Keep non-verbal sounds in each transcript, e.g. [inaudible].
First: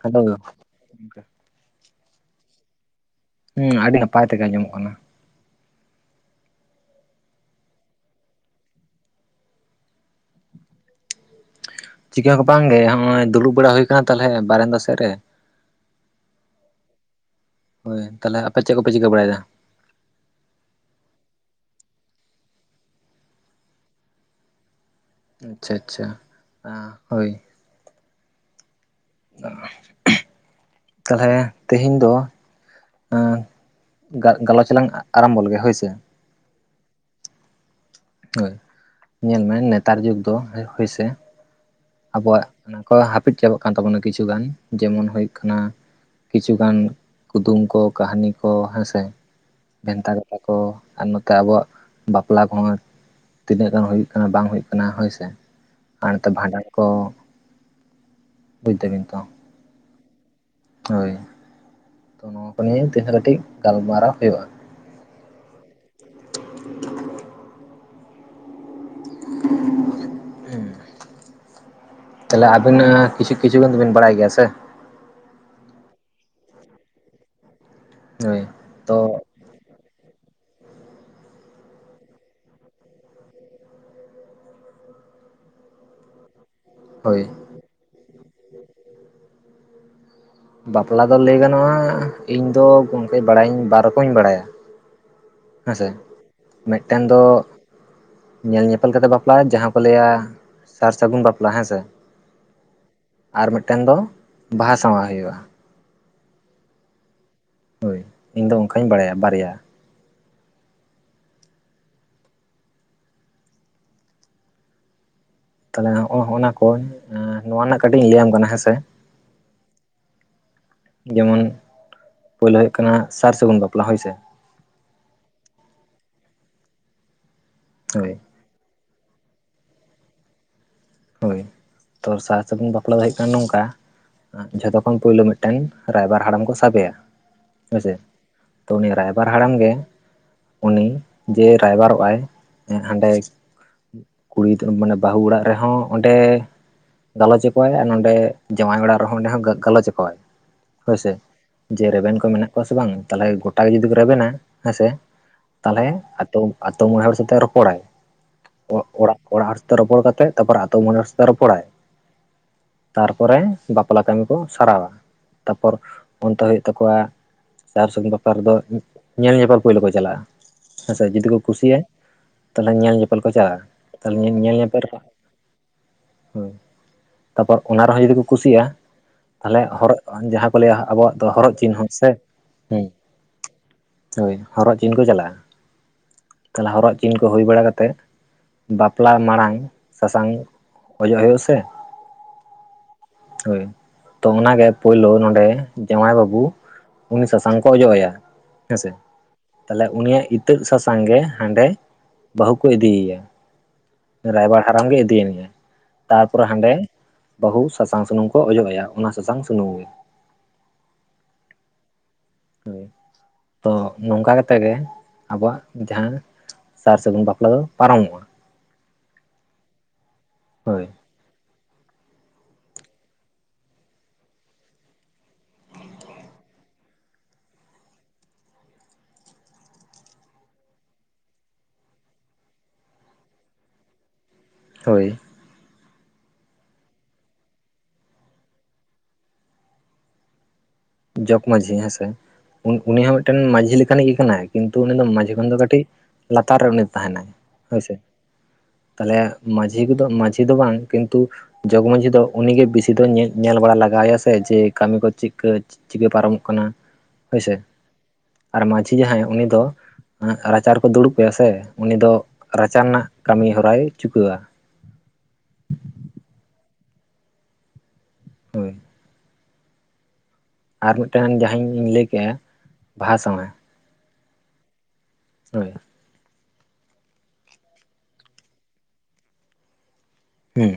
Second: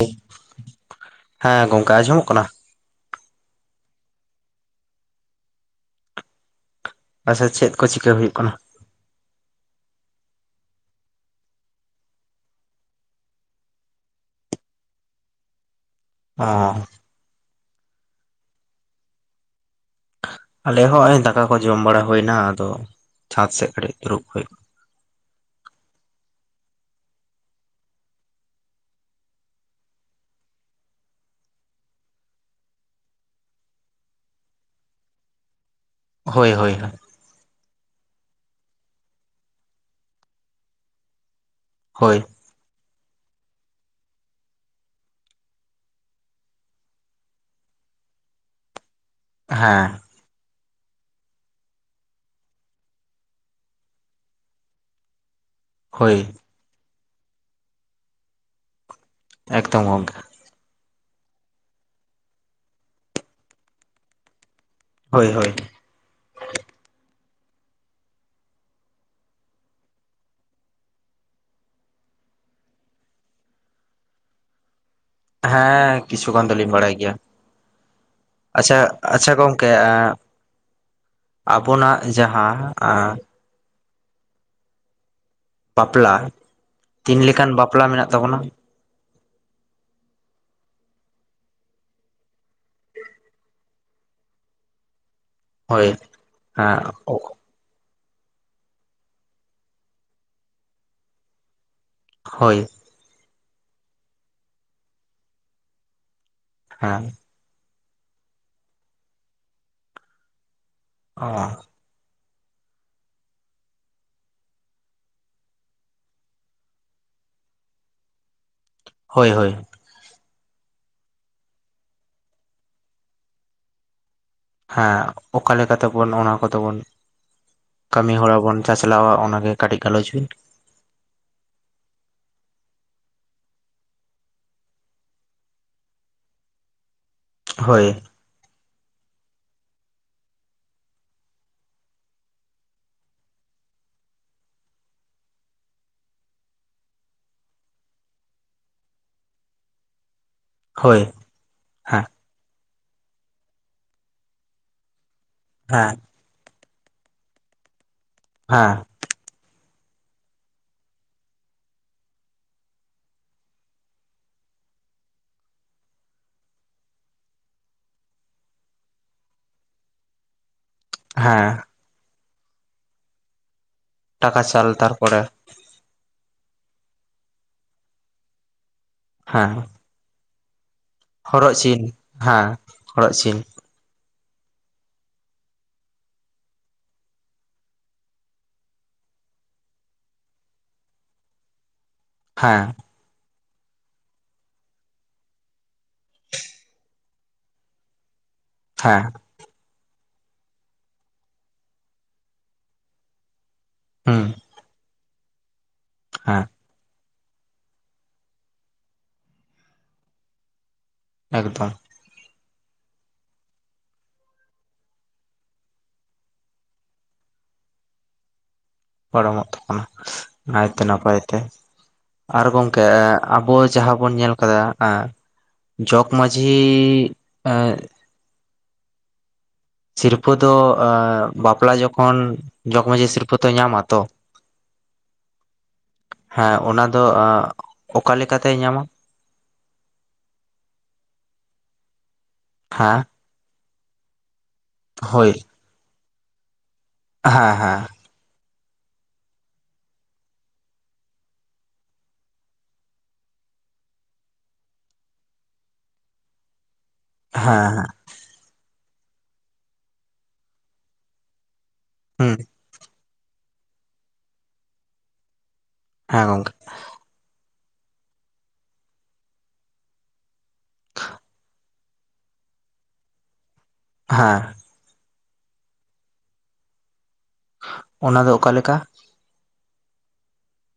Hello ᱦᱮᱸ ᱜᱚᱝᱠᱮ ᱟᱸᱡᱚᱢᱚᱜ ᱠᱟᱱᱟ ᱦᱮᱸ ᱟᱹᱰᱤ ᱱᱟᱯᱟᱭ ᱛᱮᱜᱮ ᱟᱸᱡᱚᱢᱚᱜ ᱠᱟᱱᱟ ᱟᱪᱪᱷᱟ ᱪᱮᱫ ᱠᱚ ᱪᱤᱠᱟᱹ ᱦᱩᱭᱩᱜ ᱠᱟᱱᱟ ᱪᱤᱠᱟᱹᱦᱚ ᱵᱟᱝᱜᱮ ᱱᱚᱜᱼᱚᱭ ᱫᱩᱲᱩᱵ ᱵᱟᱲᱟ ᱦᱩᱭ ᱠᱟᱱᱟ ᱛᱟᱦᱚᱞᱮ ᱵᱟᱨᱮᱱ ᱫᱟ ᱥᱮᱫ ᱨᱮ ᱦ ᱦᱳᱭ ᱛᱟᱦᱞᱮ ᱟᱯᱮ ᱪᱮᱫ ᱠᱚᱯᱮ ᱪᱤᱠᱟᱹ ᱵᱟᱲᱟᱭᱮᱫᱟ ᱟᱞᱮ ᱦᱚᱸᱜᱚᱭ ᱫᱟᱠᱟ ᱠᱚ ᱡᱚᱢ ᱵᱟᱲᱟ ᱦᱩᱭ ᱮᱱᱟ ᱟᱫᱚ ᱪᱷᱟᱸᱫᱽ ᱥᱮᱫ ᱠᱟᱹᱴᱤᱡ ᱫᱩᱲᱩᱵ ᱦᱩᱭ ᱟᱪᱪᱷᱟ ᱟᱪᱪᱷᱟ ᱦᱳᱭ ᱛᱟᱦᱞᱮ ᱛᱮᱦᱮᱧ ᱫᱚ ᱜᱟᱞᱚᱪ ᱞᱝ ᱟᱨᱟᱢᱵᱚ ᱞᱮᱜᱮ ᱦᱳᱭᱥᱮ ᱦᱳᱭ ᱦᱳᱭᱳ ᱦᱳᱭ ᱧᱮᱞᱢᱮ ᱱᱮᱛᱟᱨ ᱡᱩᱜᱽ ᱫᱚ ᱦᱳᱭᱥᱮ ᱦᱳᱭ ᱟᱵᱚᱣᱟᱜ ᱦᱟᱹᱯᱤᱫ ᱪᱟᱵᱟᱜ ᱠᱟᱱ ᱛᱟᱵᱚᱱᱟ ᱠᱤᱪᱷᱩ ᱜᱟᱱ ᱡᱮᱢᱚᱱ ᱦᱩᱭᱩᱜ ᱠᱟᱱᱟ ᱠᱤᱪᱷᱩᱜᱟᱱ ᱠᱩᱫᱩᱢ ᱠᱚ ᱠᱟᱹᱦᱟᱱᱤ ᱠᱚ ᱦᱮᱸᱥᱮ ᱦᱮᱸ ᱵᱷᱮᱱᱛᱟ ᱠᱟᱛᱷᱟ ᱠᱚ ᱟᱨ ᱱᱚᱛᱮ ᱟᱵᱚᱣᱟᱜ ᱵᱟᱯᱞᱟ ᱠᱚᱦᱚᱸ ᱛᱤᱱᱟᱹᱜ ᱜᱟᱱ ᱦᱩᱭᱩᱜ ᱠᱟᱱᱟ ᱵᱟᱝ ᱦᱩᱭᱩᱜ ᱠᱟᱱᱟ ᱦᱳᱭᱥᱮ ᱟᱨ ᱦᱳᱭ ᱱᱚᱛᱮ ᱵᱷᱟᱸᱰᱟᱱ ᱠᱚ ᱵᱩᱡ ᱫᱟᱹᱵᱤᱱ ᱛᱚ ᱮᱠᱫᱚᱢ ᱜᱚᱢᱠᱮ ᱦᱳᱭ ᱛᱚ ᱱᱚᱣᱟ ᱠᱚ ᱱᱤᱭᱮ ᱛᱮᱦᱮᱧ ᱠᱟᱹᱴᱤᱡ ᱜᱟᱞᱢᱟᱨᱟᱣ ᱦᱩᱭᱩᱜᱼᱟ ᱦᱳᱭ ᱦᱳᱭ [inaudible] ᱦᱮᱸ ᱛᱟᱦᱞᱮ ᱟᱹᱵᱤᱱ ᱠᱤᱪᱷᱩ ᱠᱤᱪᱷᱩ ᱜᱟᱱ ᱫᱚᱵᱤᱱ ᱵᱟᱲᱟᱭ ᱜᱮᱭᱟ ᱥᱮ ᱦᱮᱸ ᱠᱤᱪᱷᱩᱩᱜᱟᱱ ᱫᱚᱞᱤᱧ ᱵᱟᱲᱟᱭ ᱜᱮᱭᱟ ᱦᱳᱭ ᱟᱪᱪᱷᱟ ᱛᱚ ᱟᱪᱪᱷᱟ ᱜᱚᱝᱠᱮ ᱟᱵᱚᱱᱟᱜ ᱡᱟᱦᱟᱸ ᱵᱟᱯᱞᱟ ᱛᱤᱱ ᱦᱳᱭ ᱞᱮᱠᱟᱱ ᱵᱟᱯᱞᱟ ᱢᱮᱱᱟᱜ ᱛᱟᱵᱚᱱᱟ? ᱵᱟᱯᱞᱟ ᱫᱚ ᱞᱟᱹᱭ ᱜᱟᱱᱚᱜᱼᱟ᱾ ᱤᱧᱫᱚ ᱜᱚᱢᱠᱮ ᱵᱟᱲᱟᱭᱧ ᱵᱟᱨ ᱨᱚᱠᱚᱢᱧ ᱵᱟᱲᱟᱭᱟ᱾ ᱦᱮᱸᱥᱮ ᱦᱳᱭ ᱦᱮᱸ ᱢᱤᱫᱴᱮᱱ ᱫᱚ ᱧᱮᱞ ᱧᱮᱯᱮᱞ ᱠᱟᱛᱮ ᱵᱟᱯᱞ ᱡᱟᱦᱟᱸ ᱠᱚ ᱞᱟᱹᱭᱟ ᱥᱟᱨ ᱥᱟᱹᱜᱩᱱ ᱵᱟᱯᱞᱟ ᱦᱮᱸ ᱥᱮ ᱦᱳᱭ ᱟᱨ ᱢᱤᱫᱴᱮᱱ ᱫᱚ ᱵᱟᱦᱟ ᱥᱟᱶᱟ ᱦᱩᱭᱩᱜᱼᱟ᱾ ᱦᱮᱸ ᱦᱳᱭ ᱤᱧᱫᱚ ᱚᱱᱠᱟᱧ ᱵᱟᱲᱟᱭᱟ ᱵᱟᱨᱭᱟ᱾ ᱚ ᱛᱟᱦᱚᱞᱮ ᱦᱚᱜᱼ ᱱᱟ ᱠᱚ ᱱᱚᱣᱟ ᱨᱮᱱᱟᱜ ᱠᱟᱹᱴᱤᱡ ᱤᱧ ᱞᱟᱹᱭᱟᱢ ᱠᱟᱱᱟ ᱦᱮᱸᱥᱮ ᱦᱳᱭ ᱦᱳᱭ ᱡᱮᱢᱚᱱ ᱯᱳᱭᱞᱳ ᱦᱩᱭᱩᱜ ᱠᱟᱱᱟ ᱥᱟᱨ ᱥᱟᱹᱜᱩᱱ ᱵᱟᱯᱞᱟ ᱦᱳᱭᱥᱮ ᱦᱮᱸ ᱚᱠᱟ ᱞᱮᱠᱟ ᱛᱮᱵᱚᱱ ᱚᱱᱟ ᱠᱚᱫᱚ ᱵᱚᱱ ᱠᱟᱹᱢᱤ ᱦᱳᱭ ᱦᱚᱨᱟ ᱵᱚᱱ ᱪᱟᱪᱞᱟᱣᱼᱟ ᱚᱱᱟᱜᱮ ᱠᱟᱹᱴᱤᱡ ᱜᱟᱞᱚᱪ ᱵᱤᱱ᱾ ᱦᱳᱭ ᱛᱚ ᱥᱟᱨ ᱥᱟᱹᱜᱩᱱ ᱵᱟᱯᱞᱟ ᱫᱚ ᱦᱩᱭᱩᱜ ᱠᱟᱱᱟ, ᱱᱚᱝᱠᱟ ᱡᱷᱚᱛᱚ ᱠᱷᱚᱱ ᱯᱳᱭᱞᱳ ᱢᱤᱫᱴᱮᱱ ᱨᱟᱭᱵᱟᱨ ᱦᱟᱲᱟᱢ ᱠᱚ ᱥᱟᱵᱮᱭᱟ ᱦᱳᱭᱥᱮ ᱦᱳᱭ ᱛᱚ ᱩᱱᱤ ᱨᱟᱭᱵᱟᱨ ᱦᱟᱲᱟᱢ ᱜᱮ ᱩᱱᱤ ᱡᱮ ᱨᱟᱭᱵᱟᱨᱚᱜᱼ ᱟᱭ ᱦᱟᱸᱰᱮ ᱠᱩᱲᱤ ᱢᱟᱱᱮ ᱵᱟᱹᱦᱩ ᱚᱲᱟᱜ ᱨᱮᱦᱚᱸ ᱚᱸᱰᱮ ᱜᱟᱞᱚᱪ ᱟᱠᱚᱣᱟᱭ ᱟᱨ ᱱᱚᱸᱰᱮ ᱡᱟᱶᱟᱭ ᱚᱲᱟᱜ ᱨᱮᱦᱚᱸ ᱚᱸᱰᱮ ᱦᱚᱸ ᱜᱟᱞᱚᱪ ᱟᱠᱚᱣᱟᱭ ᱦᱳᱭᱥᱮ ᱡᱮ ᱨᱮᱵᱮᱱ ᱠᱚ ᱢᱮᱱᱟᱜ ᱠᱚᱣᱟ ᱥᱮ ᱵᱟᱝ ᱛᱟᱦᱞᱮ ᱜᱚᱴᱟ ᱜᱮ ᱡᱩᱫᱤ ᱠᱚ ᱨᱮᱵᱮᱱᱟ ᱦᱮᱸᱥᱮ ᱛᱟᱞᱦᱮ ᱟᱹᱛᱩ, ᱟᱹᱛᱩ ᱢᱚᱬᱮ ᱦᱚᱲ ᱥᱟᱛᱮ ᱨᱚᱯᱚᱲᱟᱭ᱾ ᱚᱲᱟᱜ ᱚᱲᱟᱜ ᱛᱚ ᱨᱚᱯᱚᱲ ᱠᱟᱛᱮᱜ ᱛᱟᱯᱚᱨ ᱟᱛᱳ ᱢᱚᱬᱮ ᱦᱚᱲ ᱥᱟᱛᱮ ᱨᱚᱯᱚᱲᱟᱭ ᱛᱟᱨᱯᱚᱨᱮ ᱵᱟᱯᱞᱟ ᱠᱟᱹᱢᱤ ᱠᱚ ᱥᱟᱨᱟᱣᱟ ᱛᱟᱨᱯᱚᱨ ᱚᱱᱛᱮ ᱦᱳᱭᱳᱜ ᱛᱟᱠᱚᱣᱟ᱾ ᱥᱟᱨ ᱥᱟᱹᱜᱩᱱ ᱵᱟᱯᱞᱟ ᱨᱮᱫᱚ ᱧᱮᱞ ᱧᱮᱯᱮᱞ ᱯᱳᱭᱞᱳ ᱠᱚ ᱪᱟᱞᱟᱜᱼᱟ᱾ ᱦᱮᱸᱥᱮ ᱡᱩᱫᱤ ᱠᱚ ᱠᱩᱥᱤᱭᱟᱭ ᱛᱟᱦᱚᱞᱮ ᱧᱮᱞ ᱧᱮᱯᱮᱞ ᱠᱚ ᱪᱟᱞᱟᱜᱼᱟ ᱛᱟᱦᱚᱞᱮ ᱧᱮᱞ ᱧᱮᱯᱮᱞ ᱨᱮᱱᱟᱜ ᱦᱳᱭ ᱛᱟᱯᱚᱨ ᱚᱱᱟ ᱨᱮᱦᱚᱸ ᱡᱩᱫᱤ ᱠᱚ ᱠᱩᱥᱤᱭᱟ ᱛᱟᱦᱞᱮ ᱦᱚᱨᱚᱜ ᱡᱟᱦᱟᱸ ᱠᱚ ᱞᱮᱭᱟ ᱟᱵᱚᱣᱟᱜ ᱫᱚ ᱦᱚᱨᱚᱜ ᱪᱤᱱ ᱦᱚᱸ ᱥᱮ ᱦᱮᱸ ᱦᱳᱭ ᱦᱚᱨᱚᱜ ᱪᱤᱱ ᱠᱚ ᱪᱟᱞᱟᱜᱼᱟ᱾ ᱛᱟᱞᱦᱮ ᱦᱚᱨᱚᱜ ᱪᱤᱱ ᱠᱚ ᱦᱩᱭ ᱵᱟᱲᱟ ᱠᱟᱛᱮ ᱵᱟᱯᱞᱟ ᱢᱟᱲᱟᱝ ᱥᱟᱥᱟᱝ ᱚᱡᱚᱜ ᱦᱳᱭᱳᱜ- ᱟ ᱥᱮ ᱦᱮᱸ ᱦᱳᱭ ᱛᱚ ᱚᱱᱟᱜᱮ ᱯᱳᱭᱞᱳ ᱱᱚᱸᱰᱮ ᱡᱟᱶᱟᱭ ᱵᱟᱹᱵᱩ ᱩᱱᱤ ᱥᱟᱥᱟᱝ ᱠᱚ ᱚᱡᱚᱜ ᱟᱭᱟ ᱦᱮᱸᱥ᱾ ᱦᱮᱸ ᱛᱟᱦᱞᱮ ᱩᱱᱤᱭᱟᱜ ᱤᱛᱟᱹᱜ ᱥᱟᱥᱟᱝ ᱜᱮ ᱦᱟᱸᱰᱮ ᱵᱟᱹᱦᱩ ᱠᱚ ᱤᱫᱤᱭᱟᱭᱟ ᱦᱩᱸ ᱨᱟᱭᱵᱟᱨ ᱦᱟᱲᱟᱢ ᱜᱮ ᱤᱫ ᱦᱮᱸ ᱛᱟᱨᱯᱚᱨᱮ ᱦᱟᱸᱰᱮ ᱵᱟᱹᱦᱩ ᱥᱟᱥᱟᱝ ᱥᱩᱱᱩᱢ ᱠᱚ ᱚᱡᱚᱜ ᱟᱭᱟ ᱚᱱᱟ ᱥᱟᱥᱟᱝ ᱥᱩᱱᱩᱢ ᱜᱮ ᱮᱠᱫᱚᱢ ᱦᱭ ᱛᱚ ᱱᱚᱝᱠᱟ ᱠᱟᱛᱮ ᱜᱮ ᱟᱵᱚᱣᱟᱜ ᱡᱟᱦᱟᱸ ᱥᱟᱨ ᱥᱟᱹᱜᱩᱱ ᱵᱟᱯᱞᱟ ᱫᱚ ᱯᱟᱨᱚᱢᱚᱜᱼᱟ᱾ ᱯᱟᱨᱚᱢᱚᱜ ᱛᱟᱵᱚᱱᱟ ᱱᱟᱭᱛᱮ ᱦᱳᱭ ᱱᱟᱯᱟᱭ ᱛᱮ ᱟᱨ ᱜᱚᱢᱠᱮ ᱟᱵᱚ ᱡᱟᱦᱟᱸ ᱵᱚᱱ ᱧᱮᱞ ᱠᱟᱫᱟ ᱮᱸ ᱡᱚᱜᱽ ᱢᱺᱡᱷᱤ ᱮ ᱥᱤᱨᱯᱟᱹ ᱫᱚ ᱵᱟᱯᱞᱟ ᱡᱚᱠᱷᱚᱱ ᱡᱚᱜ ᱢᱟᱹᱡᱷᱤ ᱥᱤᱨᱯᱟᱹ ᱛᱚ ᱧᱟᱢ ᱟ ᱛᱚ ᱦᱳᱭ ᱦᱮᱸ ᱚᱱᱟ ᱫᱚ ᱚᱠᱟ ᱞᱮᱠᱟᱛᱮ ᱧᱟᱢᱟ᱾ ᱡᱚᱜᱽᱢᱟᱺᱡᱷᱤ ᱦᱮᱸᱥᱮ᱾ ᱦᱮᱸ ᱩᱱᱤ ᱦᱚᱸ ᱢᱤᱫᱴᱮᱱ ᱢᱟᱺᱡᱷᱤ ᱞᱮᱠᱟᱱᱤᱡ ᱜᱮ ᱠᱟᱱᱟᱭ᱾ ᱠᱤᱱᱛᱩ ᱩᱱᱤ ᱫᱚ ᱦᱳᱭ ᱢᱟᱹᱡᱷᱤ ᱠᱷᱚᱱ ᱫᱚ ᱠᱟᱹᱴᱤᱡ ᱞᱟᱛᱟᱨ ᱨᱮ ᱩᱱᱤ ᱛᱟᱦᱮᱱᱟᱭ᱾ ᱦᱮᱸ ᱦᱮᱸ ᱦᱳᱭᱥᱮ ᱛᱟᱦᱚᱞᱮ ᱢᱟᱺᱡᱷᱤ ᱫᱚ ᱢᱟᱡᱷᱤ ᱫᱚ ᱵᱟᱝ ᱠᱤᱱᱛᱩ ᱡᱚᱜᱽ ᱢᱟᱺᱡᱷᱤ ᱫᱚ ᱩᱱᱤᱜᱮ ᱵᱮᱥᱤ ᱫᱚ ᱧᱮᱞ ᱧᱮᱞ ᱵᱟᱲᱟ ᱞᱟᱠ ᱨᱟᱭᱟᱥᱮ ᱡᱮ ᱠᱟᱹᱢᱤ ᱠᱚ ᱪᱤᱠᱟ. ᱪᱤᱠᱟᱹ ᱯᱟᱨᱚᱢᱚᱜ ᱠᱟᱱᱟ ᱦᱳᱭᱥᱮ ᱦᱮᱸ ᱟᱨ ᱢᱟ. ᱡᱷᱤ ᱡᱟᱦᱟᱸᱭ ᱩᱱᱤ ᱫᱚ ᱨᱟᱪᱟᱨ ᱨᱮ ᱠᱚ ᱫᱩᱲᱩᱵ ᱠᱟᱭᱟ ᱥᱮ ᱩᱱᱤ ᱫᱚ ᱦᱮᱸ ᱨᱟᱪᱟ ᱨᱮᱱᱟᱜ ᱠᱟᱹᱢᱤ ᱦᱚᱨᱟᱭ ᱪᱩᱠᱟᱹᱣᱟ ᱦᱮᱸ ᱜᱚᱢᱠᱮ ᱦᱳᱭ ᱟᱨ ᱢᱤᱫᱴᱟᱱ ᱡᱟᱦᱟ ᱤᱧᱤᱧ ᱞᱟᱹᱭ ᱠᱮᱜ- ᱟ ᱵᱟᱦᱟ ᱥᱟᱶᱟ ᱦᱮᱸ ᱦᱳ ᱚᱱᱟ ᱫᱚ ᱚᱠᱟ ᱞᱮᱠᱟ ᱦᱮᱸ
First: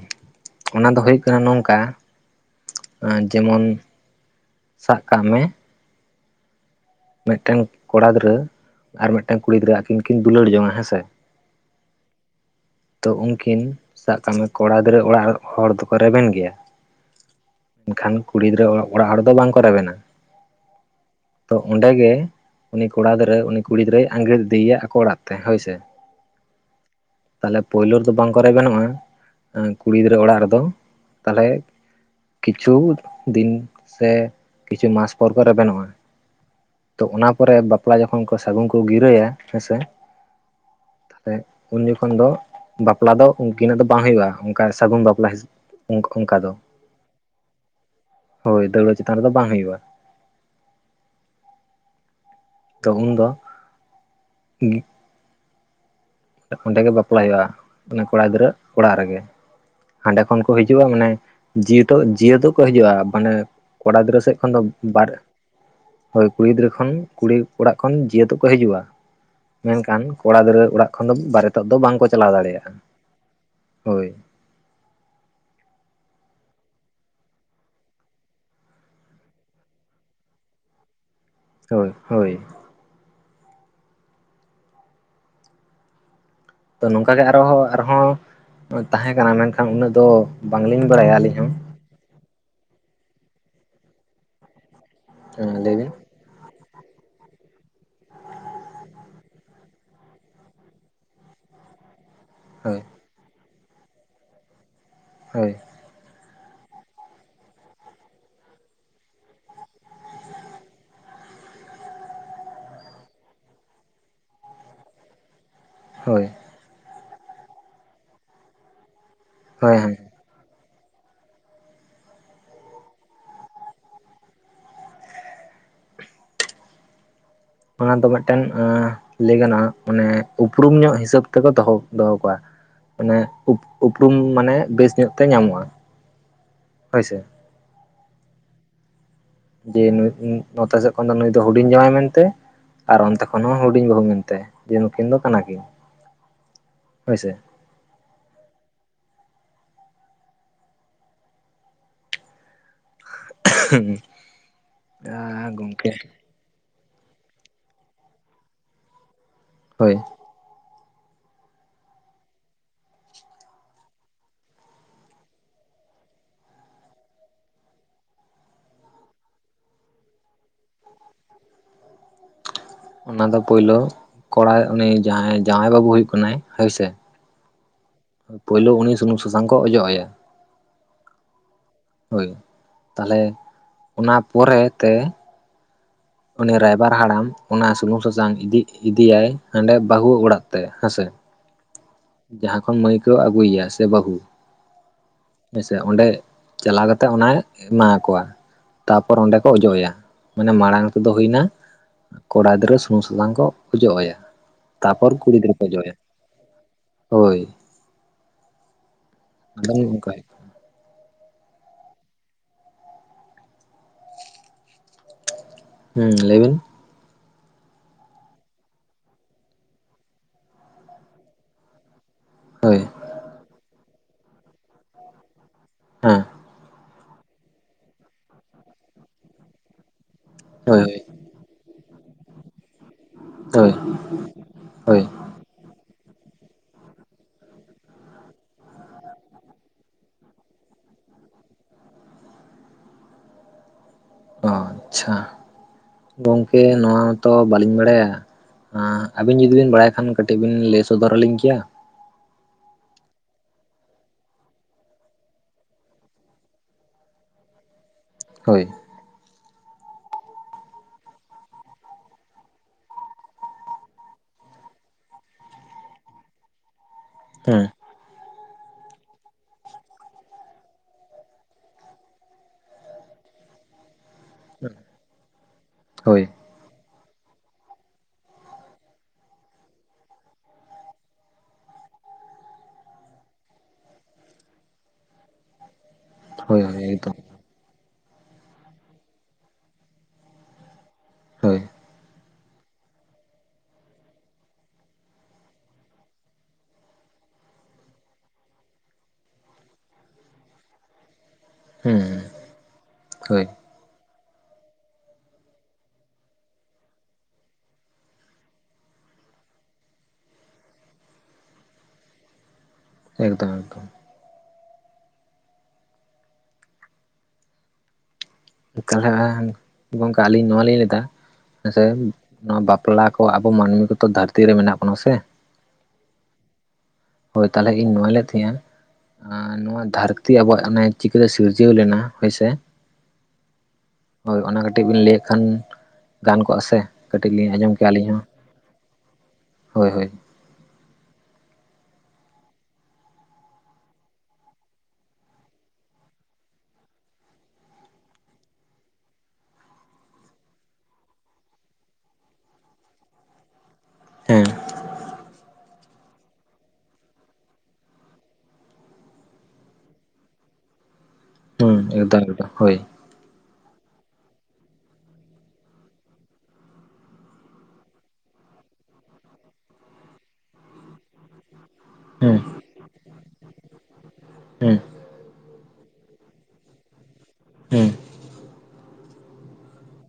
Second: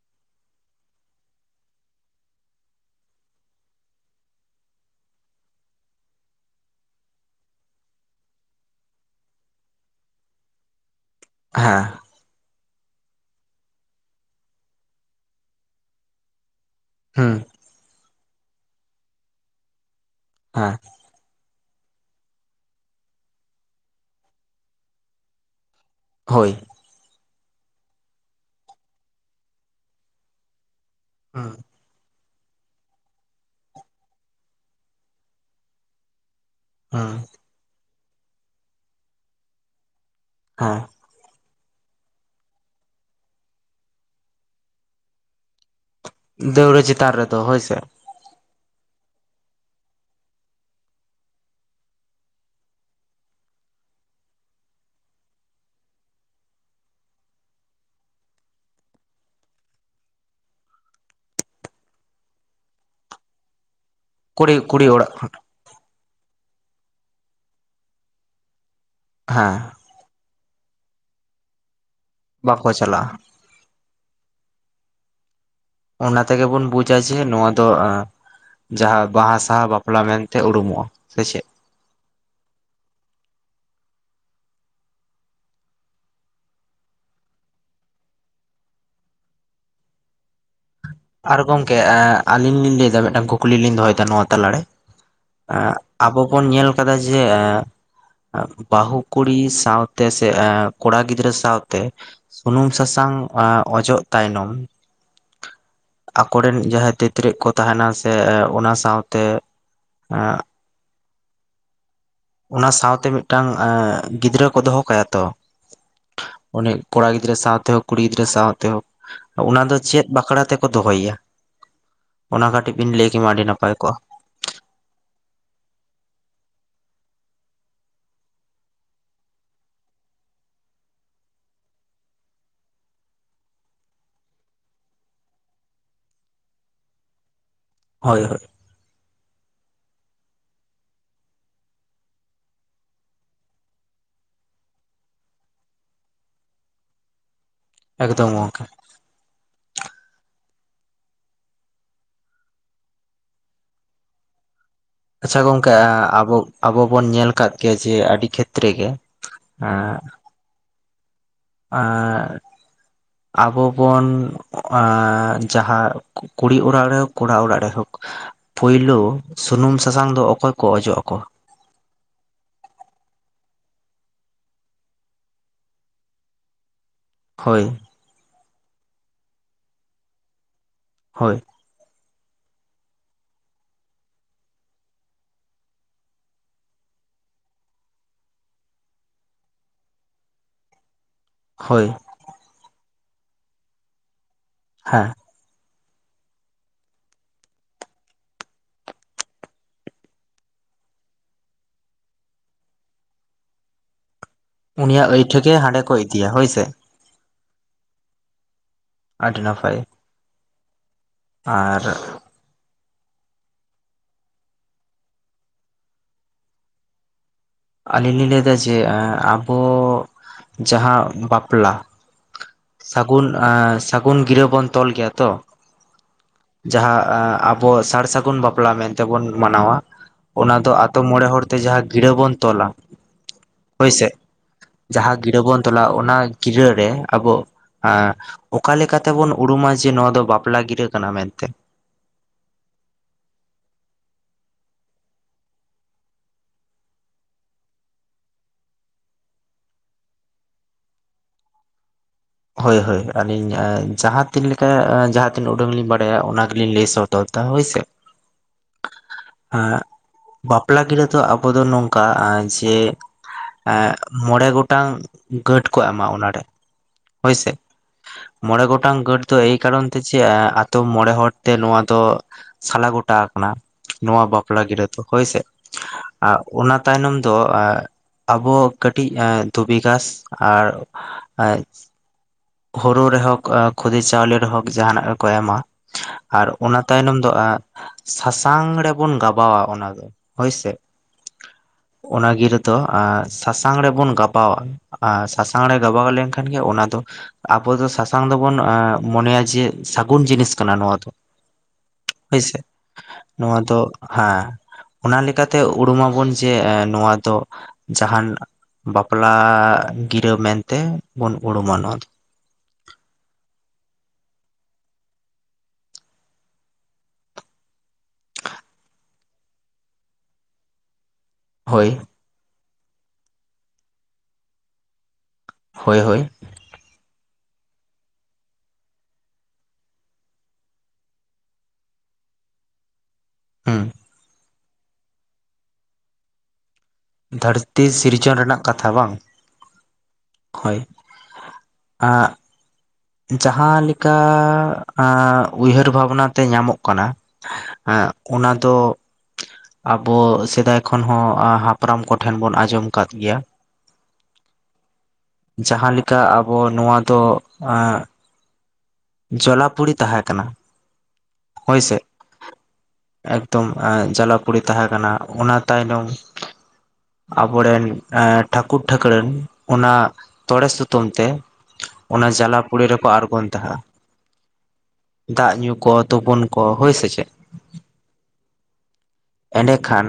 ᱚᱱᱟ ᱫᱚ ᱦᱩᱭᱩᱜ ᱠᱟᱱᱟ ᱱᱚᱝᱠᱟ ᱮᱸ ᱡᱮᱢᱚᱱ ᱥᱟᱵ ᱠᱟᱜ ᱢᱮ ᱢᱤᱫᱴᱟᱝ ᱠᱚᱲᱟ ᱜᱤᱫᱽᱨᱟᱹ ᱟᱨ ᱢᱤᱫᱴᱟᱝ ᱠᱩᱲᱤ ᱜᱤᱫᱽᱨᱟᱹ ᱟᱹᱠᱤᱱ ᱠᱤᱱ ᱫᱩᱞᱟᱹᱲ ᱡᱚᱝᱟ ᱦᱮᱸᱥᱮ ᱦᱮᱸ ᱛᱚ ᱩᱱᱠᱤᱱ ᱥᱟᱵ ᱠᱟᱜ ᱢᱮ ᱠᱚᱲᱟ ᱜᱤᱫᱽᱨᱟᱹ ᱚᱲᱟᱜ ᱨᱮᱱ ᱦᱚᱲ ᱫᱚᱠᱚ ᱨᱮᱵᱮᱱ ᱜᱮᱭᱟ ᱦᱩᱸ ᱢᱮᱱᱠᱷᱟᱱ ᱠᱩᱲᱤ ᱜᱤᱫᱽᱨᱟᱹ ᱚᱲᱟᱜ ᱦᱚᱲ ᱫᱚ ᱵᱟᱝᱠᱚ ᱨᱮᱵᱮᱱᱟ ᱦᱮᱸ ᱛᱚ ᱚᱸᱰᱮ ᱜᱮ ᱩᱱᱤ ᱠᱚᱲᱟ ᱜᱤᱫᱽᱨᱟᱹ ᱩᱱᱤ ᱠᱩᱲᱤ ᱜᱤᱫᱽᱨᱟᱹᱭ ᱟᱝᱜᱤᱨ ᱤᱫᱤᱭᱮᱭᱟ ᱟᱠᱚ ᱚᱲᱟᱜ ᱛᱮ ᱦᱳᱭ ᱥᱮ ᱦᱳᱭ ᱛᱟᱦᱚᱞᱮ ᱯᱳᱭᱞᱳ ᱨᱮᱫᱚ ᱵᱟᱝ ᱠᱚᱨᱮ ᱜᱟᱱᱚᱜᱼᱟ ᱠᱩᱲᱤ ᱜᱤᱫᱽᱨᱟᱹ ᱚᱲᱟᱜ ᱨᱮᱫᱚ ᱛᱟᱦᱚᱞᱮ ᱦᱩᱸ ᱠᱤᱪᱷᱩ ᱫᱤᱱ ᱥᱮ ᱠᱤᱪᱷᱩ ᱢᱟᱥ ᱯᱚᱨ ᱠᱚᱨᱮ ᱵᱮᱵᱮᱹᱱᱚᱜᱼᱟ ᱛᱚ ᱦᱩᱸ ᱚᱱᱟ ᱯᱚᱨᱮ ᱵᱟᱯᱞᱟ ᱡᱚᱠᱷᱚᱱ ᱥᱟᱹᱜᱩᱱ ᱠᱚ ᱜᱤᱨᱟᱹᱭᱟ ᱦᱮᱸᱥᱮ ᱦᱮᱸ ᱛᱟᱦᱚᱞᱮ ᱩᱱ ᱡᱚᱠᱷᱚᱱ ᱫᱚ ᱵᱟᱯᱞᱟ ᱫᱚ ᱩᱱᱠᱤᱱᱟᱜ ᱫᱚ ᱵᱟᱝ ᱦᱩᱭᱩᱜᱼᱟ ᱚᱱᱠᱟ ᱥᱟᱹᱜᱩᱱ ᱵᱟᱯᱞᱟ ᱦᱤᱥᱟᱹᱵ ᱛᱮ ᱫᱟᱹᱣᱲᱟᱹ ᱪᱮᱛᱟᱱ ᱨᱮᱫᱚ ᱦᱮ ᱥᱮ ᱦᱳᱭ ᱫᱟᱹᱣᱲᱟᱹ ᱪᱮᱛᱟᱱ ᱨᱮᱫᱚ ᱵᱟᱝ ᱦᱩᱭᱩᱜᱼᱟ ᱛᱚ ᱩᱱᱫᱚ ᱜᱤ ᱚᱸᱰᱮᱜᱮ ᱵᱟᱯᱞᱟ ᱦᱩᱭᱩᱜᱼᱟ ᱢᱟᱱᱮ ᱠᱚᱲᱟ ᱜᱤᱫᱽᱨᱟᱹ ᱚᱲᱟᱜ ᱨᱮᱜᱮ ᱦᱟᱸᱰᱮ ᱠᱷᱚᱱ ᱠᱚ ᱦᱤᱡᱩᱜᱼᱟ ᱢᱟᱱᱮ ᱩᱱᱮ ᱡᱤᱭᱟᱹᱛ ᱫᱚ ᱡᱤᱭᱟᱹᱛ ᱠᱚ ᱦᱤᱡᱩᱜᱼᱟ ᱢᱟᱱᱮ ᱠᱚᱲᱟ ᱜᱤᱫᱽᱨᱟᱹ ᱥᱮᱮᱫ ᱠᱷᱚᱱ ᱠᱩᱲᱤ ᱫᱚ ᱠᱩᱲᱤ ᱵᱟᱨ ᱚᱲᱟᱜ ᱦᱳᱭ ᱠᱩᱲᱤ ᱜᱤᱫᱽᱨᱟᱹ ᱠᱷᱚᱱ ᱠᱩᱲᱤ ᱚᱲᱟᱜ ᱠᱷᱚᱱ ᱡᱮᱦᱩ ᱛᱚ ᱠᱚ ᱦᱤᱡᱩᱜᱼᱟ ᱦᱮᱸ ᱢᱮᱱᱠᱷᱟᱱ ᱠᱚᱲᱟ ᱜᱤᱫᱽᱨᱟᱹ ᱚᱲᱟᱜ ᱠᱷᱚᱱ ᱫᱚ ᱵᱟᱨᱮᱛᱚᱜ ᱫᱚ ᱵᱟᱝ ᱠᱚ ᱵᱟᱠᱚ ᱪᱟᱞᱟᱜᱼᱟ ᱦᱳᱭ ᱚᱱᱟ ᱛᱮᱜᱮ ᱵᱚᱱ ᱵᱩᱡᱟ ᱡᱮ ᱱᱚᱣᱟ ᱫᱚ ᱡᱟᱦᱟᱸ ᱵᱟᱦᱟ ᱥᱟᱶ ᱵᱟᱯᱞᱟ ᱢᱮᱱᱛᱮ ᱩᱨᱩᱢᱚᱜᱼᱟ ᱥᱮ ᱪᱮᱫ ᱦᱳᱭ ᱦᱳᱭ ᱛᱚ ᱱᱚᱝᱠᱟ ᱜᱮ ᱟᱨᱦᱚᱸ ᱛᱟᱦᱮᱸ ᱠᱟᱱᱟ ᱢᱮᱱᱠᱷᱟᱱ ᱩᱱᱟᱹᱜ ᱫᱚ ᱵᱟᱝᱞᱤᱧ ᱵᱟᱲᱟᱭᱟ ᱟᱹᱞᱤᱧ ᱟᱨ ᱦᱚᱸ ᱜᱚᱢᱠᱮ ᱟᱞᱤᱧ ᱞᱤᱧ ᱞᱟᱹᱭ ᱮᱫᱟ ᱢᱤᱫᱴᱟᱝ ᱠᱩᱠᱞᱤ ᱞᱤᱧ ᱫᱚᱦᱚᱭᱮᱫᱟ ᱱᱚᱣᱟ ᱛᱟᱞᱟᱨᱮ ᱦᱮᱸ ᱞᱟᱹᱭ ᱵᱤᱱ ᱟᱵᱚ ᱵᱚᱱ ᱧᱮᱞ ᱠᱟᱫᱟ ᱡᱮ ᱵᱟᱹᱦᱩ ᱠᱩᱲᱤ ᱥᱟᱶᱛᱮ ᱥᱮ ᱠᱚᱲᱟ ᱜᱤᱫᱽᱨᱟᱹ ᱥᱟᱶᱛᱮ ᱥᱩᱱᱩᱢ ᱦᱳᱭ ᱥᱟᱥᱟᱝ ᱚᱡᱚᱜ ᱛᱟᱭᱱᱚᱢ ᱦᱳᱭ ᱟᱠᱚᱨᱮᱱ ᱡᱟᱦᱟᱸᱭ ᱛᱤᱛᱨᱮᱡ ᱠᱚ ᱛᱟᱦᱮᱱᱟ ᱥᱮ ᱚᱱᱟ ᱥᱟᱶᱛᱮ ᱮ ᱚᱱᱟ ᱥᱟᱶᱛᱮ ᱢᱤᱫᱴᱟᱝ ᱜᱤᱫᱽᱨᱟᱹ ᱠᱚ ᱫᱚᱦᱚ ᱠᱟᱭᱟ ᱛᱚ ᱦᱳᱭ ᱩᱱᱤ ᱠᱚᱲᱟ ᱜᱤᱫᱽᱨᱟᱹ ᱥᱟᱶᱛᱮ ᱦᱚᱸ ᱠᱩᱲᱤ ᱜᱤᱫᱽᱨᱟᱹ ᱥᱟᱶᱛᱮ ᱦᱚᱸ ᱚᱱᱟ ᱫᱚ ᱦᱳᱭ ᱦᱳᱭ ᱪᱮᱫ ᱵᱟᱠᱷᱨᱟ ᱛᱮ ᱠᱚ ᱫᱚᱦᱚᱭᱟ ᱚᱱᱟ ᱠᱟᱹᱴᱤᱡ ᱵᱤᱱ ᱞᱟᱹᱭ ᱠᱮᱭᱟ ᱟᱹᱰᱤ ᱱᱟᱯᱟᱭ ᱠᱚᱜᱼᱟ ᱻ ᱚᱱᱟ ᱫᱚ ᱢᱤᱫᱴᱮᱱ ᱞᱟᱹᱭ ᱜᱟᱱᱚᱜᱼᱟ ᱢᱟᱱᱮ ᱩᱯᱨᱩᱢ ᱧᱚᱜ ᱦᱤᱥᱟᱹᱵ ᱛᱮᱠᱚ ᱫᱚᱦᱚ ᱫᱚᱦᱚ ᱠᱚᱣᱟ ᱢᱟᱱᱮ ᱩᱯᱨᱩᱢ ᱢᱟᱱᱮ ᱵᱮᱥ ᱧᱚᱜ ᱛᱮ ᱧᱟᱢᱚᱜᱼᱟ ᱦᱳᱭᱥᱮ ᱦᱳᱭ ᱦᱳᱭ ᱡᱮ ᱱᱚᱛᱮ ᱥᱮᱫ ᱠᱷᱚᱱ ᱫᱚ ᱱᱩᱭ ᱫᱚ ᱦᱩᱰᱤᱧ ᱡᱟᱶᱟᱭ ᱢᱮᱱᱛᱮ ᱟᱨ ᱚᱱᱛᱮ ᱠᱷᱚᱱ ᱦᱚᱸ ᱦᱩᱰᱤᱧ ᱵᱟᱹᱦᱩ ᱢᱮᱱᱛᱮ ᱡᱮ ᱱᱩᱠᱤᱱ ᱫᱚ ᱠᱟᱱᱟ ᱠᱤᱱ ᱦᱳᱭ ᱥᱮ ᱮᱠᱫᱚᱢ ᱚᱱᱠᱟ ᱦᱮᱸ ᱟᱪᱪᱷᱟ ᱜᱚᱝᱠᱮ ᱟᱵᱚ ᱟᱵᱚ ᱵᱚᱱ ᱧᱮᱞ ᱟᱠᱟᱫ ᱜᱮᱭᱟ ᱡᱮ ᱟᱹᱰᱤ ᱠᱷᱮᱛᱨᱮ ᱜᱮ ᱦᱳᱭ ᱦᱮᱸ ᱟᱨ ᱟᱵᱚ ᱵᱚᱱ ᱡᱟᱦᱟᱸ ᱠᱩᱲᱤ ᱚᱲᱟᱜ ᱨᱮ ᱠᱚᱲᱟ ᱚᱲᱟᱜ ᱨᱮᱦᱚᱸ ᱯᱳᱭᱞᱳ ᱥᱩᱱᱩᱢ ᱥᱟᱥᱟᱝ ᱫᱚ ᱚᱠᱚᱭ ᱠᱚ ᱚᱡᱚᱜ ᱟᱠᱚᱣᱟ ᱚᱱᱟ ᱫᱚ ᱯᱩᱭᱞᱳ ᱠᱚᱲᱟᱭ ᱩᱱᱤ ᱡᱟᱦᱟᱸᱭ ᱡᱟᱶᱟᱭ ᱵᱟᱹᱵᱩ ᱦᱩᱭᱩᱜ ᱠᱟᱱᱟᱭ ᱦᱳᱭᱥᱮ ᱦᱳᱭ ᱯᱩᱭᱞᱳ ᱩᱱᱤ ᱥᱩᱱᱩᱢ ᱥᱟᱥᱟᱝ ᱠᱚ ᱚᱡᱚᱜ ᱟᱭᱟ ᱦᱳᱭ ᱦᱳᱭ ᱛᱟᱦᱚᱞᱮ ᱚᱱᱟ ᱯᱚᱨᱮᱛᱮ ᱩᱱᱤ ᱨᱟᱭᱵᱟᱨ ᱦᱟᱲᱟᱢ ᱚᱱᱟ ᱥᱩᱱᱩᱢ ᱥᱟᱥᱟᱝᱤᱫᱤ ᱤᱫᱤᱭᱟᱭ ᱦᱟᱸᱰᱮ ᱵᱟᱦᱩ ᱚᱲᱟᱜ ᱛᱮ ᱦᱮᱸᱥᱮ ᱦᱳᱭ ᱡᱟᱦᱟᱸ ᱠᱷᱚᱱ ᱢᱟᱹᱭ ᱠᱩ ᱟᱹᱜᱩᱭ-ᱭᱟ ᱥᱮ ᱵᱟᱹᱦᱩ ᱦᱮᱸ ᱦᱮᱸᱥᱮ ᱚᱱᱰᱮ ᱪᱟᱞᱟᱣ ᱠᱟᱛᱮᱜ ᱚᱱᱟᱭ ᱮᱢᱟ ᱠᱚᱣᱟ ᱛᱟᱯᱚᱨ ᱚᱸᱰᱮ ᱠᱚ ᱚᱡᱚᱜ ᱟᱭᱟ ᱢᱟᱱᱮ ᱢᱟᱲᱟᱝ ᱠᱚ ᱫᱚ ᱦᱩᱭᱱᱟ ᱠᱚᱲᱟ ᱜᱤᱫᱽᱨᱟᱹ ᱥᱩᱱᱩᱢ ᱥᱟᱥᱟᱝ ᱠᱚ ᱚᱡᱚᱜ ᱟᱭᱟ ᱛᱟᱯᱚᱨ ᱩᱱᱤᱭᱟᱜ ᱠᱩᱲᱤ ᱟᱹᱭᱴᱷᱟᱹ ᱜᱤᱫᱽᱨᱟᱹ ᱜᱮ ᱠᱚ ᱦᱟᱸᱰᱮ ᱚᱡᱚᱜ ᱟᱭᱟ ᱤᱫᱤᱭᱟ ᱦᱳᱭᱥᱮ ᱦᱳᱭ ᱟᱹᱰᱤ ᱱᱟᱯᱟᱭ ᱠᱟᱟᱭ ᱟᱨ ᱦᱮᱸ ᱞᱟᱹᱭᱵᱤᱱ ᱟᱹᱞᱤᱧ ᱞᱤᱧ ᱞᱟᱹᱭ ᱮᱫᱟ ᱡᱮ ᱟᱵᱚ ᱡᱟᱦᱟᱸ ᱵᱟᱯᱞᱟ ᱦᱳᱭ ᱥᱟᱹᱜᱩᱱ-ᱟ ᱥᱟᱹᱜᱩᱱ ᱜᱤᱨᱟᱹ ᱵᱚᱱ ᱛᱚᱞ ᱜᱮᱭᱟ ᱛᱚ ᱦᱮᱸ ᱡᱟᱦᱟᱸ ᱟᱵᱚ ᱥᱟᱨ ᱥᱟᱹᱜᱩᱱ ᱵᱟᱯᱞᱟ ᱢᱮᱱᱛᱮᱵᱚᱱ ᱢᱟᱱᱟᱣᱟ ᱚᱱᱟ ᱫᱚ ᱦᱳᱭ ᱟᱛᱳ ᱢᱚᱲᱮ ᱦᱚᱲᱛᱮ ᱡᱟᱦᱟᱸ ᱜᱤᱨᱟᱹ ᱵᱚᱱ ᱛᱚᱞᱟ ᱦᱳᱭ ᱦᱳᱭᱥᱮ ᱦᱳᱭ ᱡᱟᱦᱟᱸ ᱜᱤᱨᱟᱹ ᱵᱚᱱ ᱛᱚᱞᱟ ᱚᱱᱟ ᱜᱤᱨᱟᱹ ᱨᱮ ᱟᱵᱚ ᱟᱸᱦ ᱚᱠᱟ ᱞᱮᱠᱟᱛᱮᱵᱚᱱ ᱩᱨᱩᱢᱟ ᱡᱮ ᱱᱚᱣᱟ ᱫᱚ ᱵᱟᱯᱞᱟ ᱜᱤᱨᱟᱹ ᱠᱟᱱᱟ ᱢᱮᱱᱛᱮ ᱚᱦ ᱟᱪᱷᱟ ᱜᱚᱢᱠᱮ ᱱᱚᱣᱟ ᱛᱚ ᱵᱟᱞᱤᱧ ᱵᱟᱲᱟᱭᱟ ᱟᱸ ᱟᱵᱤᱱ ᱡᱩᱫᱤ ᱵᱤᱱ ᱵᱟᱲᱟᱭ ᱠᱷᱟᱱ ᱠᱟᱹᱴᱤᱡ ᱵᱤᱱ ᱞᱟᱹᱭ ᱥᱚᱫᱚᱨ ᱟᱹᱞᱤᱧ ᱠᱮᱭᱟ ᱦᱳᱭ ᱦᱳᱭ ᱟᱹᱞᱤᱧ ᱡᱟᱦᱟᱸ ᱛᱤᱱ ᱞᱮᱠᱟ ᱡᱟᱦᱟᱸᱛᱤᱱᱟᱹ ᱩᱰᱟᱹᱜ ᱞᱤᱧ ᱵᱟᱲᱟᱭᱟ ᱚᱱᱟᱜᱤᱞᱤᱧ ᱞᱟᱹᱭ ᱥᱚᱫᱚᱨ ᱛᱟ ᱦᱳᱭ ᱥᱮ ᱦᱳᱭ ᱟᱜ ᱵᱟᱯᱞᱟ ᱜᱤᱟᱹ ᱫᱚ ᱟᱵᱚ ᱫᱚ ᱱᱚᱝᱠᱟ ᱡᱮ ᱮ ᱢᱚᱬᱮᱸ ᱜᱚᱴᱟᱝ ᱜᱟᱹᱴ ᱠᱚ ᱮᱢᱟ ᱚᱱᱟᱨᱮ ᱦᱳᱭᱥᱮ ᱦᱮᱸ ᱢᱚᱬᱮᱸ ᱜᱚᱴᱟᱝ ᱜᱟᱹᱴ ᱫᱚ ᱮᱭ ᱠᱟᱨᱚᱱ ᱛᱮ ᱪᱮ ᱟᱛᱳ ᱢᱚᱬᱮᱸ ᱦᱚᱲ ᱛᱮ ᱱᱚᱣᱟ ᱫᱚ ᱥᱟᱞᱟ ᱜᱚᱴᱟ ᱱᱚᱣᱟ ᱵᱟᱯᱞᱟ ᱜᱤᱨᱟᱹ ᱫᱚ ᱦᱳᱭᱥᱮ ᱦᱳᱭ ᱟᱻ ᱚᱱᱟ ᱛᱟᱭᱱᱚᱢ ᱫᱚ ᱟᱵᱚ ᱠᱟᱹᱴᱤᱡ ᱫᱷᱩᱵᱤ ᱜᱷᱟᱸᱥ ᱟᱨ ᱦᱳᱲᱩ ᱨᱮᱦᱳᱠᱚ ᱠᱷᱩᱫᱤ ᱪᱟᱣᱞᱮ ᱨᱮᱦᱳᱠᱚ ᱡᱟᱦᱟᱱᱟᱜ ᱨᱮᱠᱚ ᱮᱢᱟ ᱟᱨ ᱦᱳᱭ ᱚᱱᱟ ᱦᱳᱭ ᱛᱟᱭᱱᱚᱢ ᱮᱠᱫᱚᱢ ᱫᱚ ᱟᱸᱦ ᱥᱟᱥᱟᱝ ᱨᱮᱵᱚᱱ ᱜᱟᱵᱟᱣᱟ ᱚᱱᱟ ᱫᱚ ᱦᱳᱭᱥᱮ ᱦᱳᱭ ᱚᱱᱟ ᱜᱤᱨᱟᱹ ᱫᱚ ᱥᱟᱥᱟᱝ ᱨᱮᱵᱚᱱ ᱜᱟᱵᱣᱟ ᱟᱨ ᱥᱟᱥᱟᱝ ᱨᱮ ᱜᱟᱵᱟᱣ ᱞᱮᱱᱠᱷᱟᱱ ᱜᱮ ᱚᱱᱟ ᱫᱚ ᱟᱵᱩ ᱫᱚ ᱥᱟᱥᱟᱝ ᱫᱚᱵᱩᱱ ᱢᱚᱱᱮᱭᱟ ᱡᱮ ᱥᱟᱹᱜᱩᱱ ᱡᱤᱱᱤᱥ ᱠᱟᱱᱟ ᱱᱚᱣᱟ ᱫᱚ ᱦᱩᱸ ᱦᱳᱭᱥᱮ ᱦᱳᱭ ᱱᱚᱣᱟ ᱫᱚ ᱦᱮᱸ ᱚᱱᱟ ᱞᱮᱠᱟᱛᱮ ᱩᱨᱩᱢᱟᱵᱚᱱ ᱡᱮ ᱱᱚᱣᱟ ᱫᱚ ᱡᱟᱦᱟᱱ ᱵᱟᱯᱞᱟ ᱜᱤᱨᱟᱹ ᱢᱮᱱᱛᱮ ᱵᱩᱱ ᱩᱨᱩᱢᱟ ᱱᱚᱣᱟ ᱫᱚ ᱮᱠᱫᱚᱢ ᱮᱠᱫᱚᱢ ᱚᱠᱟᱞᱮᱠᱟ ᱜᱚᱝᱠᱮ ᱟᱞᱤᱧ ᱱᱚᱣᱟᱞᱤᱧ ᱞᱟᱹᱭᱫᱟ ᱦᱮᱸᱥᱮ ᱦᱳᱭ ᱱᱚᱣᱟ ᱵᱟᱯᱞᱟ ᱵᱟᱯᱞᱟ ᱠᱚ ᱟᱵᱚ ᱢᱟᱹᱱᱢᱤ ᱠᱩᱫᱚ ᱫᱷᱟᱨᱛᱤ ᱨᱮ ᱢᱮᱱᱟᱜ ᱵᱚᱱᱟ ᱥᱮ ᱦᱳᱭ ᱦᱳᱭ ᱦᱳᱭ ᱛᱟᱦᱚᱞᱮ ᱤᱧ ᱱᱚᱣᱟ ᱞᱟᱹᱮᱫ ᱛᱟᱦᱮᱸᱼᱟ ᱟᱻ ᱱᱚᱣᱟ ᱫᱷᱟᱹᱨᱛᱤ ᱟᱵᱩᱣᱟᱜ ᱚᱱᱮ ᱪᱤᱠᱟᱹ ᱥᱤᱨᱡᱟᱹᱣ ᱞᱮᱱᱟ ᱦᱳᱭᱥᱮ ᱦᱳᱸ ᱦᱳᱭ ᱚᱱᱟ ᱠᱟᱹᱴᱤᱡ ᱵᱤᱱ ᱞᱟᱹᱭᱮ ᱠᱷᱟᱱ ᱜᱟᱱ ᱠᱚᱜᱼᱟ ᱥᱮ ᱠᱟᱹᱴᱤᱡ ᱞᱤᱧ ᱟᱸᱡᱚᱢ ᱫᱷᱟᱹᱨᱛᱤ ᱠᱮᱭᱟ ᱟᱹᱞᱤᱧ ᱦᱚᱸ ᱥᱤᱨᱡᱚᱱ ᱨᱮᱱᱟᱜ ᱠᱟᱛᱷᱟ ᱵᱟᱝ ᱦᱳᱭ ᱦᱳᱭ [inaudible] ᱟᱜ ᱡᱟᱦᱟᱸ ᱞᱮᱠᱟ ᱮᱜ ᱩᱭᱦᱟᱹᱨ ᱵᱷᱟᱵᱱᱟ ᱛᱮ ᱧᱟᱢᱚᱜ ᱠᱟᱱᱟ ᱮᱜ ᱮᱜ ᱚᱱᱟ ᱫᱚ ᱟᱵᱚ ᱥᱮᱫᱟᱭ ᱠᱷᱚᱱ ᱦᱚᱸ ᱦᱟᱯᱲᱟᱢ ᱠᱚᱴᱷᱮᱱ ᱵᱚᱱ ᱟᱸᱡᱚᱢ ᱠᱟᱫ ᱜᱮᱭᱟ ᱦᱮᱸ ᱡᱟᱦᱟᱸ ᱞᱮᱠᱟ ᱟᱵᱚ ᱱᱚᱣᱟ ᱫᱚ ᱮ ᱡᱚᱞᱟᱯᱩᱲᱤ ᱛᱟᱦᱮᱸ ᱠᱟᱱᱟ ᱦᱩᱸ ᱮᱫᱚᱢ ᱮᱫᱚᱢ ᱦᱳᱭ ᱮᱜ ᱡᱟᱞᱟᱯᱩᱨᱤ ᱛᱟᱦᱮᱸ ᱠᱟᱱᱟ ᱚᱱᱟ ᱛᱟᱭᱱᱚᱢ ᱟᱵᱚᱨᱮᱱ ᱮ ᱴᱷᱟᱹᱠᱩᱨ ᱴᱷᱟᱹᱠᱩᱨᱟᱹᱱ ᱚᱱᱟ ᱛᱚᱲᱮ ᱥᱩᱛᱟᱹᱢ ᱛᱮ ᱚᱱᱟ ᱦᱩᱸ ᱡᱟᱞᱟ ᱯᱩᱲᱤ ᱨᱮᱠᱚ ᱟᱬᱜᱚᱱ ᱛᱟᱦᱮᱸᱫᱼᱟ ᱦᱩᱸ ᱫᱟᱜ ᱧᱩ ᱠᱚ ᱦᱚᱯᱚᱱ ᱠᱚ ᱦᱳᱭ ᱥᱮᱪᱮᱫ ᱦᱩᱸ ᱮᱸᱰᱮᱠᱷᱟᱱ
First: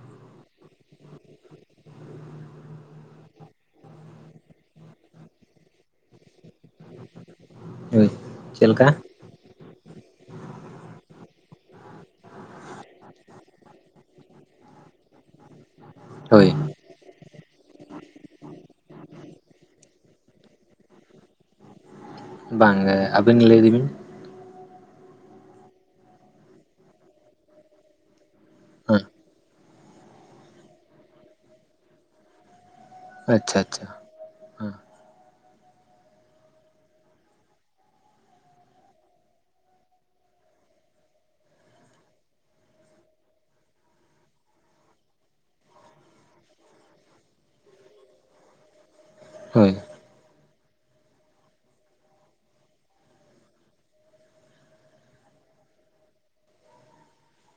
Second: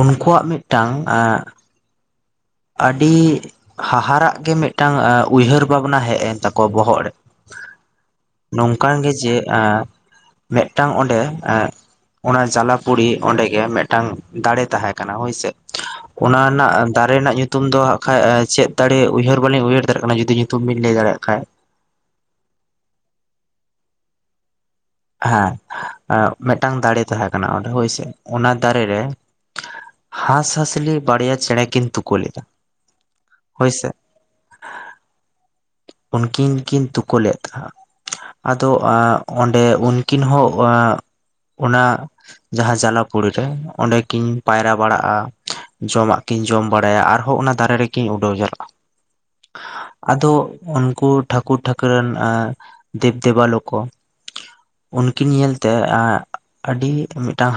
ᱩᱱᱠᱩᱣᱟᱜ ᱢᱤᱫᱴᱟᱝ ᱮᱜ ᱟᱹᱰᱤ ᱦᱟᱦᱟᱨᱟᱜ ᱜᱮ ᱢᱤᱫᱴᱟᱝ ᱮ ᱩᱭᱦᱟᱹᱨ ᱵᱷᱟᱵᱽᱱᱟ ᱦᱮᱡ ᱮᱱ ᱛᱟᱠᱚᱣᱟ ᱵᱚᱦᱚᱜ ᱨᱮ ᱦᱳᱭ ᱪᱮᱫ ᱞᱮᱠᱟ ᱱᱚᱝᱠᱟᱱ ᱜᱮ ᱡᱮ ᱮ ᱢᱤᱫᱴᱟᱝ ᱚᱸᱰᱮ ᱮᱫ ᱚᱱᱟ ᱡᱟᱞᱟᱯᱩᱨᱤ ᱚᱸᱰᱮ ᱜᱮ ᱢᱤᱫᱴᱟᱝ ᱫᱟᱲᱮ ᱛᱟᱦᱮᱸ ᱠᱟᱱᱟ ᱦᱳᱭᱥᱮ ᱚᱱᱟ ᱦᱳᱭ ᱨᱮᱱᱟᱜ ᱫᱟᱨᱮ ᱨᱮᱱᱟᱜ ᱧᱩᱛᱩᱢ ᱧᱩᱛᱩᱢ ᱫᱚ ᱦᱟᱸᱜ ᱠᱷᱟᱡ ᱪᱮᱫ ᱫᱟᱲᱮ ᱩᱭᱦᱟᱹᱨ ᱵᱟᱞᱤᱧ ᱩᱭᱦᱟᱹᱨ ᱫᱟᱲᱮᱭᱟᱜ ᱠᱟᱱᱟ ᱡᱩᱫᱤ ᱧᱩᱛᱩᱢ ᱵᱤᱱ ᱞᱟᱹᱭ ᱫᱟᱲᱮᱭᱟᱜ ᱠᱷᱟᱡ ᱵᱟᱝ ᱜᱮ ᱟᱹᱵᱤᱱ ᱜᱮ ᱞᱟᱹᱭ ᱤᱫᱤ ᱵᱤᱱ ᱦᱮᱸ ᱮᱫ ᱢᱤᱫᱴᱟᱝ ᱫᱟᱲᱮ ᱛᱟᱸᱦᱮ ᱠᱟᱱᱟ ᱚᱸᱰᱮ ᱦᱳᱭᱥᱮ ᱚᱱᱟ ᱫᱟᱨᱮ ᱨᱮ ᱦᱮᱸ ᱦᱟᱸᱥᱦᱟᱸᱥᱞᱤ ᱵᱟᱲᱭᱟ ᱪᱮᱬᱮ ᱠᱤᱱ ᱛᱩᱠᱟᱹ ᱞᱮᱫᱟ ᱟᱪᱪᱷᱟ ᱟᱪᱪᱷᱟ ᱦᱳᱭᱥᱮ ᱦᱮᱸ ᱩᱱᱠᱤᱱ ᱠᱤᱱ ᱛᱩᱠᱳ ᱞᱮᱫ ᱫᱷᱟ ᱟᱫᱚ ᱮᱜ ᱚᱸᱰᱮ ᱩᱱᱠᱤᱱ ᱦᱚᱸ ᱮᱜ ᱚᱱᱟ ᱡᱟᱦᱟᱸ ᱡᱟᱞᱟᱯᱩᱲᱤ ᱨᱮ ᱚᱸᱰᱮ ᱠᱤᱱ ᱯᱟᱭᱨᱟ ᱵᱟᱲᱟᱜᱼᱟ ᱡᱚᱢᱟᱜ ᱠᱤᱱ ᱡᱚᱢ ᱵᱟᱲᱟᱭᱟ ᱟᱨᱦᱚᱸ ᱚᱱᱟ ᱫᱟᱨᱮ ᱨᱮᱠᱤᱱ ᱩᱰᱟᱹᱣ ᱪᱟᱞᱟᱜᱼᱟ ᱦᱳᱭ ᱟᱫᱚ ᱩᱱᱠᱩ ᱴᱷᱟᱹᱠᱩᱨ ᱴᱷᱟᱹᱠᱩᱨᱟᱱ ᱮ ᱫᱮᱵᱼ ᱫᱮᱵᱟᱞᱚ ᱠᱚ ᱩᱱᱠᱤᱱ ᱧᱮᱞᱛᱮ ᱮᱜ ᱟᱹᱰᱤ ᱢᱤᱫᱴᱟᱝ